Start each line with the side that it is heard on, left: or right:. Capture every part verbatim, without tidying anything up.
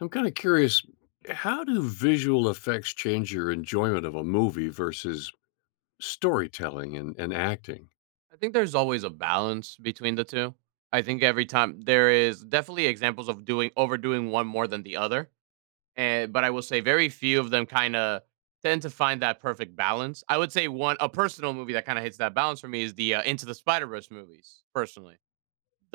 left: I'm kinda curious. How do visual effects change your enjoyment of a movie versus storytelling and and acting?
right: I think there's always a balance between the two. I think every time there is definitely examples of doing overdoing one more than the other. An but I will say very few of them kinda tend to find that perfect balance. I would say one a personal movie that kinda hits that balance for me is the, uh, Into the Spider-Verse movies, personally.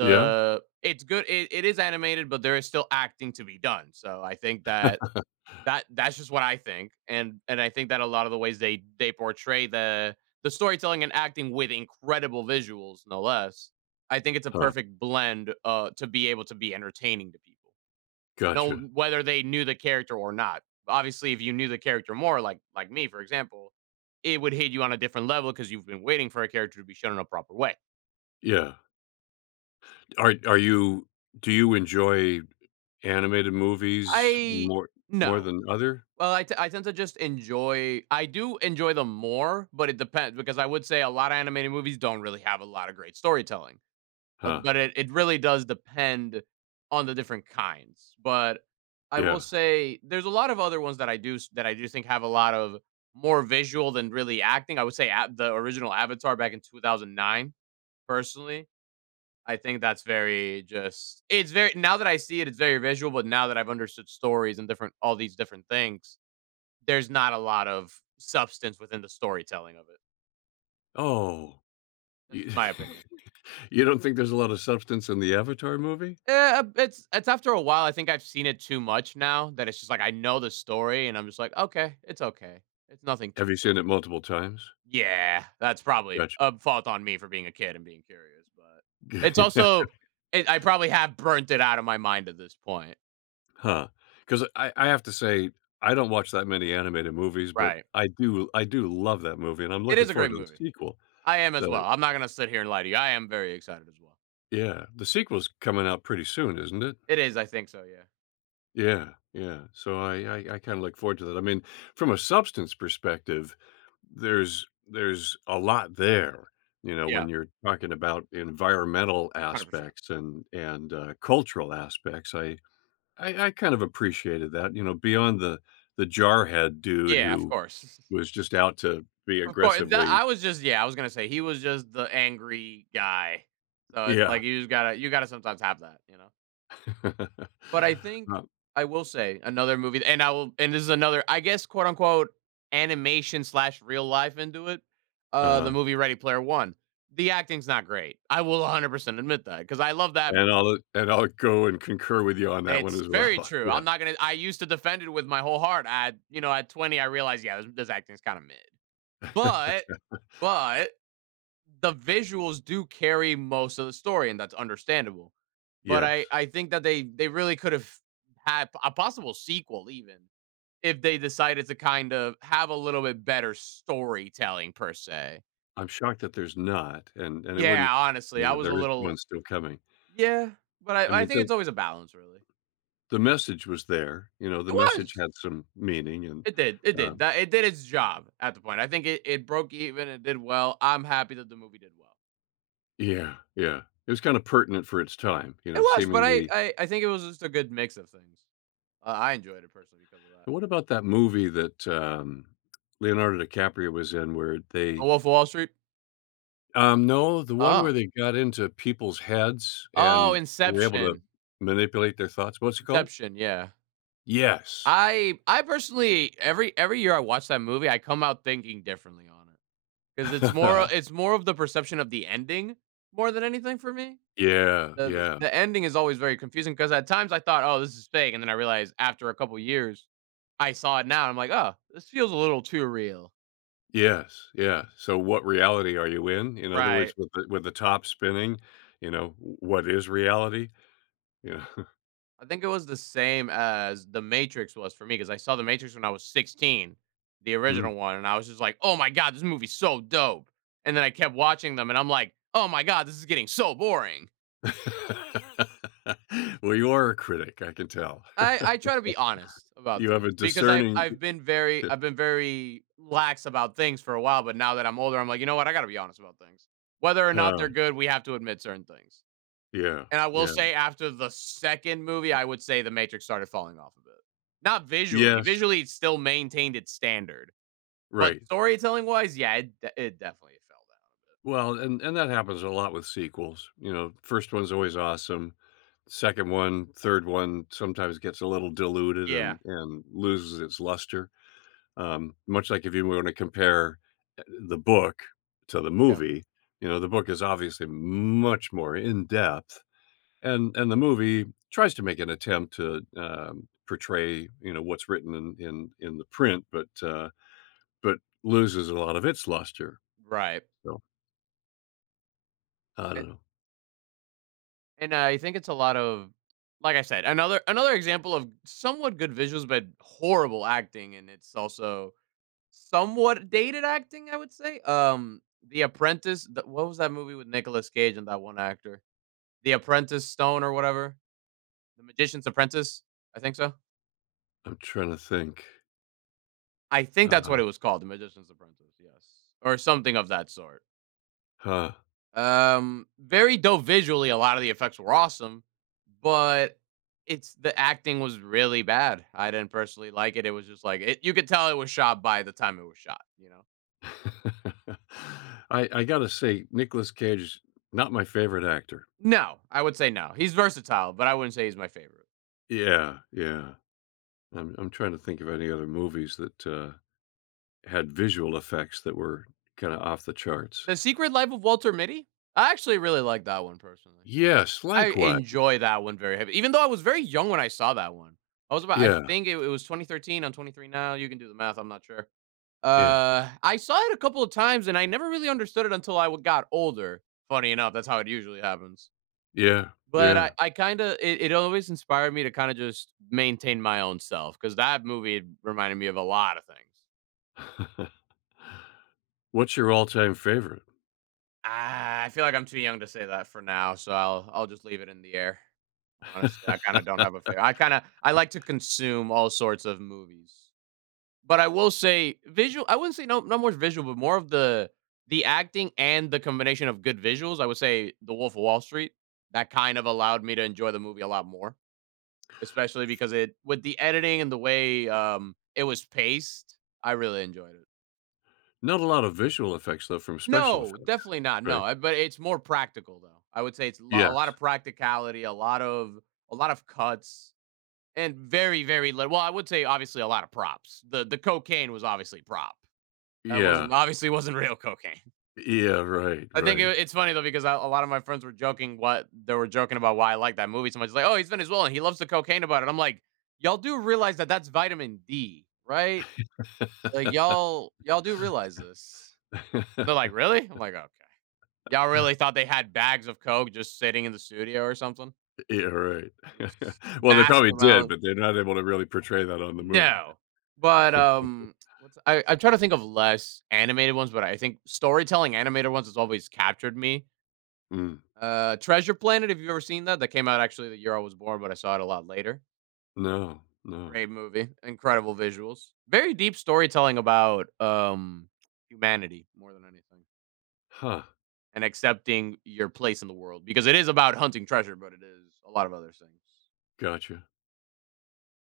left: Yeah.
right: it's good it it is animated, but there is still acting to be done, so I think that that that's just what I think, and and I think that a lotta the ways they they portray the the storytelling and acting with incredible visuals, no less, I think it's a
left: Huh.
right: perfect blend, uh, to be able to be entertaining to people, no
left: Gotcha.
right: whether they knew the character or not. Obviously, if you knew the character more like like me, for example, it would hit you on a different level 'cause you've been waiting for a character to be shown in a proper way.
left: Yeah. Are are you do you enjoy animated movies
right: I
left: more more
right: no.
left: than other?
right: Well, I te I tend to just enjoy I do enjoy them more, but it depends, because I would say a lotta animated movies don't really have a lotta great storytelling; um,
left: Huh.
right: but it it really does depend on the different kinds, but I will
left: Yeah.
right: say there's a lot of other ones that I do s that I do think have a lot of more visual than really acting, I would say at the original Avatar back in two thousand nine, personally, I think that's very, just, it's very now that I see it, it's very visual, but now that I've understood stories and different all these different things, there's not a lot of substance within the storytelling of it.
left: Oh,
right: That's
left: you
right: just my opinion.
left: you don't think there's a lotta substance in the Avatar movie?
right: Eh, um, it's it's after a while, I think I've seen it too much now that it's just like, know the story and I'm just like, "Okay, it's okay. It's nothing
left: Have
right: too
left: you
right: great."
left: seen it multiple times?
right: Yeah. That's probably
left: Gotcha.
right: a fault on me for being a kid and being curious. But, it's
left: Gotcha.
right: also it I probably have burnt it outta my mind at this point.
left: Huh? 'Cause, uh I I have to say, I don't watch that many animated movies, but
right: Right.
left: I do I do love that movie, and I'm
right: It
left: looking
right: is a
left: forward
right: great
left: to the
right: movie.
left: sequel.
right: I am as
left: The
right: well. I'm not gonna sit here and lie to you. I am very excited as well.
left: yeah. The sequel's coming out pretty soon, isn't it?
right: It is, I think so, yeah.
left: Yeah. Yeah. So I I I kinda look forward to that. I mean, from a substance perspective, there's there's a lot there, you know,
right: Yeah.
left: when you're talking about environmental
right: hundred percent.
left: aspects and and, uh, cultural aspects. I I I kind of appreciated that, you know, beyond the the jarhead dude
right: Yeah. Of
left: who
right: course.
left: was just out to be
right: Of course, and tha
left: aggressively
right: I was just yeah. I was gonna say, he was just the angry guy. So, it's like
left: Yeah.
right: you just gotta you gotta sometimes have that, you know? But I think
left: Oh.
right: I will say another movie and I will and this is another, I guess, quote unquote, "Animation slash real life into it." Uh, the
left: Uh-huh.
right: movie, Ready Player One. The acting's not great. I will a hundred percent admit that, 'cause I love that
left: And
right: movie.
left: I'll, eh and I'll go and concur with you on that one
right: It's
left: as
right: very
left: well.
right: true. I'm
left: Yeah.
right: not gonna I used to defend it with my whole heart. I you know, at twenty, realized, "Yeah, this this acting is kind of mid." But but, the visuals do carry most of the story, and that's understandable. But I
left: Yes.
right: I think that they they really could've hap a possible sequel even, if they decided to, kind of, have a little bit better storytelling per se.
left: I'm shocked that there's not, and and it wouldn't
right: Yeah, honestly, I
left: Though
right: was a
left: there is one
right: little
left: still coming.
right: Yeah. But
left: I
right: I I
left: meant
right: think
left: the
right: it's always a balance, really.
left: the message was there. You know,
right: It
left: the message
right: was!
left: had some meaning and
right: It did it did.
left: um
right: That it did its job at the point. I think it it broke even. It did well. I'm happy that the movie did well.
left: Yeah. Yeah. It was kinda pertinent for its time, you
right: It
left: know,
right: was, but I
left: seemingly
right: I I think it was just a good mix of things. Uh, I enjoyed it personally because of that.
left: And what about that movie that, um, Leonardo DiCaprio was in where
right: A
left: they
right: Wolf of Wall Street?
left: Um, no, the one
right: Oh.
left: where they got into people's heads
right: Oh,
left: and were able to
right: Inception.
left: manipulate their thoughts. What's it called?
right: Inception. Yeah.
left: Yes.
right: I I personally every every year I watch that movie, I come out thinking differently on it. 'Cause it's more o it's more of the perception of the ending, more than anything for me.
left: Yeah.
right: The the s
left: Yeah.
right: the ending is always very confusing, 'cause at times I thought, "Oh, this is fake." And then I realized after a couple years I saw it now. I'm like, "Oh, this feels a little too real."
left: Yes, yeah. So what reality are you in? In other
right: Right.
left: words, with the with the top spinning, you know, w what is reality? Yeah.
right: I think it was the same as The Matrix was for me 'cause I saw The Matrix when I was sixteen, the
left: Mm.
right: original one, and I was just like, "Oh my God! This movie is so dope!" And then I kept watching them and I'm like, "Oh my God! This is getting so boring!"
left: Well, you are a critic, I can tell.
right: I I try to be honest about
left: You have a
right: things because I've
left: discerning
right: I've been very I've been very lax about things for a while, but now that I'm older, I'm like, "You know what, I gotta be honest about things." Whether or not they're
left: Huh.
right: good, we have to admit certain things.
left: Yeah.
right: And I will
left: Yeah.
right: say after the second movie, I would say The Matrix started falling off a bit. Not visually,
left: Yes.
right: visually, it still maintained its standard; but
left: Right.
right: storytelling wise, yeah, it de it definitely fell down a bit.
left: Well, and and that happens a lot with sequels, you know, first one's always awesome. second one, third one sometimes gets a little diluted
right: Yeah.
left: and and loses its luster, um, much like if you wanna compare uh, the book to the
right: Yeah.
left: movie, you know, the book is obviously much more in depth, and and the movie tries to make an attempt to, um, portray, you know, what's written in in in the print, but, uh, but loses a lot of its luster.
right: Right.
left: So I
right: And
left: don't know.
right: and I think it's a lot of like I said, another another example of somewhat good visuals but horrible acting and it's also somewhat dated acting I would say, um, The Apprentice the what was that movie with Nicolas Cage and that one actor? The Apprentice Stone or whatever? The Magician's Apprentice? I think so.
left: I'm tryna think.
right: I think that's what it
left: Uh
right: was called, "The Magician's Apprentice." Yes, or something of that sort.
left: Huh.
right: Um, very dope visually, a lot of the effects were awesome, but it's the acting was really bad. I didn't personally like it. It was just like i you could tell it was shot by the time it was shot, you know?
left: I I gotta say Nicolas Cage is not my favorite actor.
right: No, I would say, "no." He's versatile, but I wouldn't say he's my favorite.
left: Yeah, yeah. I'm I'm tryna think of any other movies that, uh, had visual effects that were kinda off the charts.
right: "The Secret Life of Walter Mitty?" I actually really like that one personally.
left: Yes,
right: I
left: likewise.
right: enjoy that one very heavy. Even though I was very young when I saw that one. I was about I
left: Yeah.
right: think it it was twenty thirteen. I'm twenty three now. You can do the math, I'm not sure.
left: Yeah.
right: Uh, I saw it a couple of times, and I never really understood it until I w got older. Funny enough, that's how it usually happens.
left: Yeah,
right: But I
left: yeah.
right: I kinda it it always inspired me to kinda just maintain my own self 'cause that movie reminded me of a lot of things.
left: What's your all-time favorite?
right: Ah, I feel like I'm too young to say that for now, so I'll I'll just leave it in the air. Honestly, I kinda don't have a fave I kinda I like to consume all sorts of movies. But I will say visual I wouldn't say no no more visual, but more of the the acting and the combination of good visuals, I would say, "The Wolf of Wall Street," that kind of allowed me to enjoy the movie a lot more. Especially because it with the editing and the way, um, it was paced, I really enjoyed it.
left: Not a lot of visual effects, though, from special
right: No,
left: effects,
right: definitely not,
left: right?
right: no, uh, but it's more practical though. I would say it's lo lotta
left: Yes.
right: practicality, a lot of a lot of cuts and very, very little well, I would say obviously a lot of props. The the cocaine was obviously prop. That wasn't
left: Yeah.
right: obviously wasn't real cocaine.
left: Yeah, right,
right: I think i
left: right.
right: it's funny, though, because a a lot of my friends were joking what they were joking about why I like that movie so much, they, "Oh, he's Venezuelan. He loves the cocaine about it." I'm like, "Y'all do realize that, that's vitamin D, right? Like, y'all y'all do realize this." They're like, "Really?" I'm like, "Okay. Y'all really thought they had bags of coke just sitting in the studio or something?"
left: Yeah, right.
right: This,
left: Well, they probably
right: massive
left: did,
right: amount.
left: but they're not able to really portray that on the movie.
right: No. But, um, what's a I I'm trying to think of less animated ones, but I think storytelling animated ones has always captured me.
left: Mm.
right: Uh, Treasure Planet, have you ever seen that? That came out, actually, the year I was born, but I saw it a lot later.
left: No. No.
right: Great movie, incredible visuals, very deep storytelling about, um, humanity more than anything
left: Huh.
right: and accepting your place in the world, because it is about hunting treasure, but it is a lot of other things.
left: Gotcha.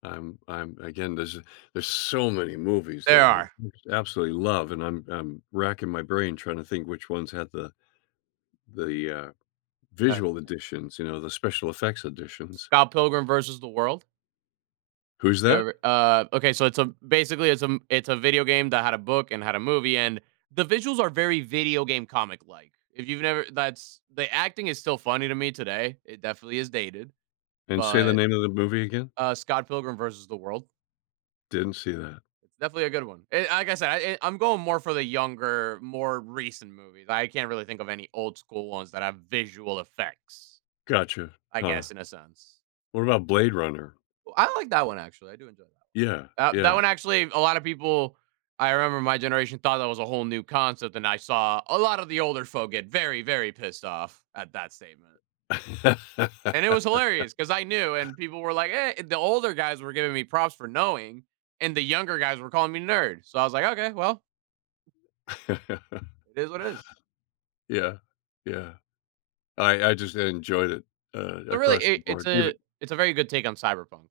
left: I'm I'm again, there's a there's so many movies
right: There
left: that I
right: are.
left: just absolutely love, and I'm I'm racking my brain trying to think which ones had the the, uh, visual
right: [unintelligible]
left: editions, you know, the special effects editions.
right: Scott Pilgrim vs. the World. Have
left: Who's
right: you
left: that?
right: ever Ah, okay, so it's a, basically it's a m it's a video game that had a book, and had a movie, and the visuals are very video game, comic-like, if you've never that's the acting is still funny to me, today. It definitely is dated,
left: And say the
right: but
left: name of the movie again.
right: Uh, Scott Pilgrim vs. the World.
left: Didn't see that.
right: It's definitely a good one, and like I said, I I'm going more for the younger, more recent movies, I can't really think of any old-school ones that have visual effects,
left: Gotcha.
right: I
left: Huh.
right: guess, in a sense.
left: What about Blade Runner?
right: Ooh, I like that one, actually, I do enjoy that
left: Yeah.
right: one. Tha that
left: Yeah.
right: one, actually, a lot of people I remember my generation thought that was a whole new concept, and I saw a lot of the older folk get very, very pissed off at that statement and it was hilarious 'cause I knew and people were like, "Eh" The older guys were giving me props for knowing and the younger guys were calling me, "Nerd," so I was like, "Okay, well" it is what it is.
left: Yeah. Yeah. I I just enjoyed it, uh,
right: So, really,
left: across
right: i
left: the
right: it's
left: board,
right: a
left: even
right: it's a very good take on cyberpunk.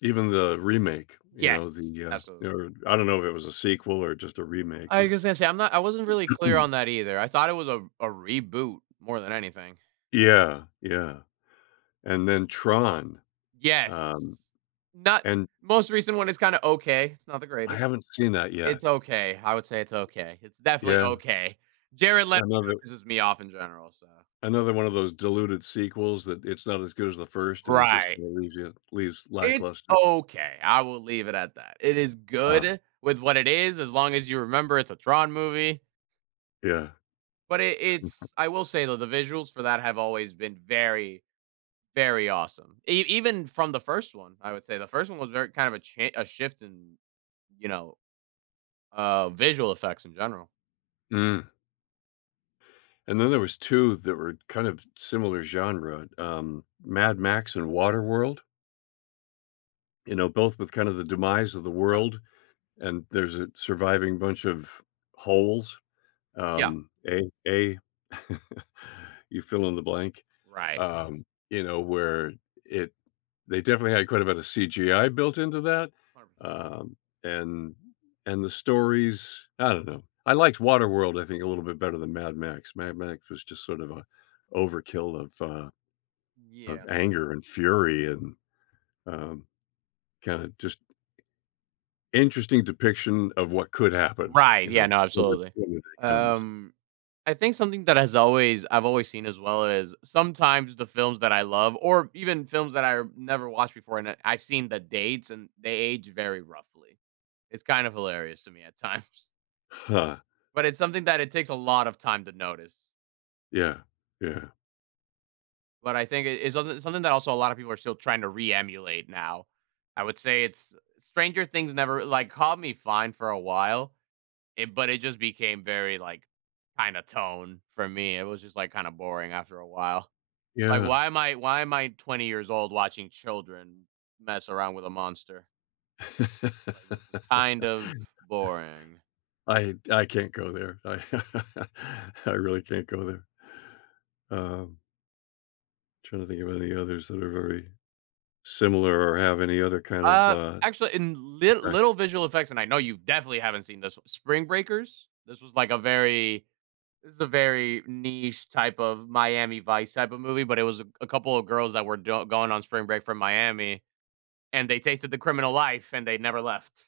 left: even the remake, you
right: Yes,
left: know, the, uh,
right: absolutely.
left: or I don't know if it was a sequel or just a remake
right: Like
left: with
right: I said, see I'm not I wasn't really clear on that either, I thought it was a a reboot more than anything.
left: Yeah. Yeah, and then Tron,
right: Yes.
left: um,
right: Not
left: and
right: Most recent one is kinda okay, it's not the
left: I
right: greatest,
left: haven't seen that yet.
right: it's okay, I would say it's okay, it's definitely
left: Yeah.
right: okay. Jared Leto
left: Another
right: pisses me off in general, so
left: Another one of those diluted sequels that, it's not as good as the first and just
right: Right.
left: kinda leaves ya leaves
right: It's
left: lackluster.
right: okay, I will leave it at that, it is
left: Huh.
right: good with what it is, as long as you remember it's a Tron movie
left: Yeah.
right: But it it's I will say though, the visuals for that have always been very, very awesome. E even from the first one, I would say, the first one was ver kind of a cha a shift in, you know, um, visual effects in general.
left: Mm. And then there was two that were kind of s similar genre, um, Mad Max and Waterworld you know, both with kind of the demise of the
right: Right.
left: world, and there's a surviving bunch of holes,
right: Yeah.
left: um, A A, you fill in the blank,
right: Right.
left: um, you know, where it they definitely had quite a bit of CGI built into that,
right: hundred percent
left: um, and and the stories, I don't know, I liked Waterworld, I think, a little bit better than Mad Max. Mad Max was just sort of a overkill of a
right: Yeah.
left: of anger and fury and, um, kinda just interesting depiction of what could happen,
right: Right,
left: you
right: yeah,
left: know,
right: no,
left: w
right: absolutely.
left: when when it comes.
right: Um, I think something that has always I've always seen as well is, sometimes the films that I love or even films that I've never watched before, and I I've seen the dates and they age very roughly. It's kind of hilarious to me at times.
left: Huh.
right: But it's something that it takes a lot of time to notice.
left: Yeah, yeah.
right: But I think i it's some something that also a lot of people are still trying to re-emulate now. I would say it's Stranger Things never like, caught me fine for a while. It but it just became very, like, kinda tone for me. It was just, like, kinda boring after a while. Like,
left: Yeah.
right: why am I why am I twenty years old watching children mess around with a monster? It's like, "This is kind of boring."
left: I I can't go there. I I really can't go there. Um trying to think of any others that are very similar, or have any other kind of,
right: Uh,
left: uh,
right: actually, in li
left: impact.
right: little visual effects, and I know you definitely haven't seen this one Spring Breakers? This was like a very it was a very niche type of Miami Vice type of movie, but it was a a couple of girls that were don going on spring break from Miami, and they tasted the criminal life and they never left.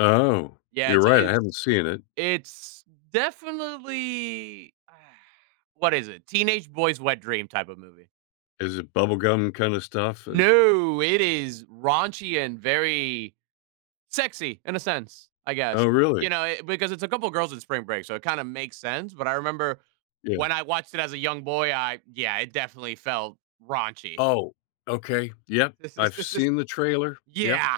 left: Oh,
right: Yeah,
left: you're
right: it's
left: right, I
right: it's
left: haven't seen it.
right: it's definitely ah, what is it? Teenage boys' wet dream type of movie.
left: Is it bubblegum kind of stuff? And
right: No, it is raunchy and very sexy in a sense, I guess,
left: Oh, really?
right: you know, i because it's a couple of girls in spring break, so it kinda makes sense, but I remember
left: Yeah.
right: when I watched it as a young boy, I yeah, it definitely felt raunchy.
left: Oh, okay. Yep, I've seen the trailer, yep.
right: Yeah.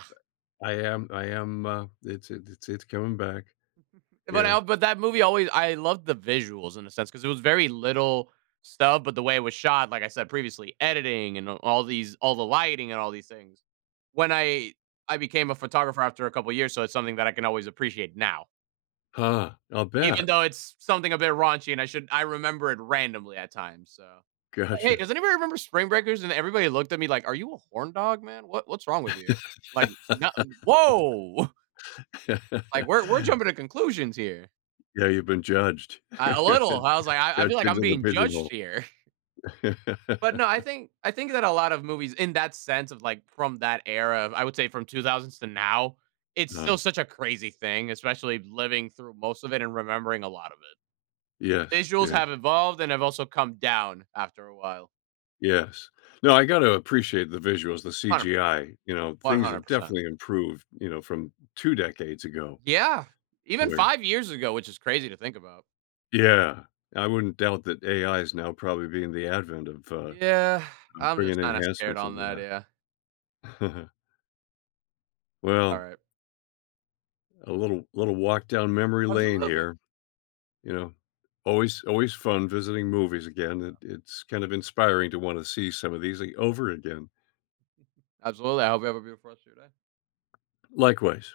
left: I am I am, uh, it's it's it's it's coming back.
right: But
left: Yeah.
right: I but that movie always I loved the visuals in a sense 'cause it was very little stuff, but the way it was shot, like I said previously, editing and all these all the lighting and all these things. When I I became a photographer after a couple years, so it's something that I can always appreciate now.
left: Huh, I'll
right: Even
left: bet.
right: though it's something a bit raunchy and I should I remember it randomly at times, so “Hey,
left: Gotcha.
right: does anybody remember Spring Breakers?” And everybody looked at me like, "Are you a horndog, man? What what's wrong with you? Like, no woah!" Like, we're we're jumping to conclusions here.
left: Yeah, you've been judged.
right: I a little, I was like, “I I
left: Judged
right: feel like I'm
left: into the
right: being
left: prison
right: judged
left: hole.
right: here.” But no, I think I think that a lot of movies in that sense of like from that era, I would say from two thousands to now, it's still
left: No.
right: such a crazy thing, especially living through most of it and remembering a lot of it.
left: Yes,
right: Visuals
left: yeah.
right: have evolved and have also come down after a while.
left: Yes. No, I gotta appreciate the visuals, the
right: hundred percent.
left: CGI, you know,
right: one
left: things
right: hundred
left: have
right: percent.
left: definitely improved, you know, from two decades ago.
right: Yeah! Even
left: Where
right: five years ago, which is crazy to think about.
left: Yeah. I wouldn't doubt that AI is now probably being the advent of, uh,
right: Yeah, I'm
left: bringing
right: just kinda scared
left: enhancements
right: on the
left: into that.
right: idea. But it's
left: Well
right: alright.
left: a little little walk down memory lane
right: Absolutely.
left: here. You know? Always always fun visiting movies
right: hundred
left: again,
right: percent.
left: it it's kind of inspiring to wanna see some of these a over again.
right: Absolutely, I hope you have a beautiful rest of your day.
left: Likewise.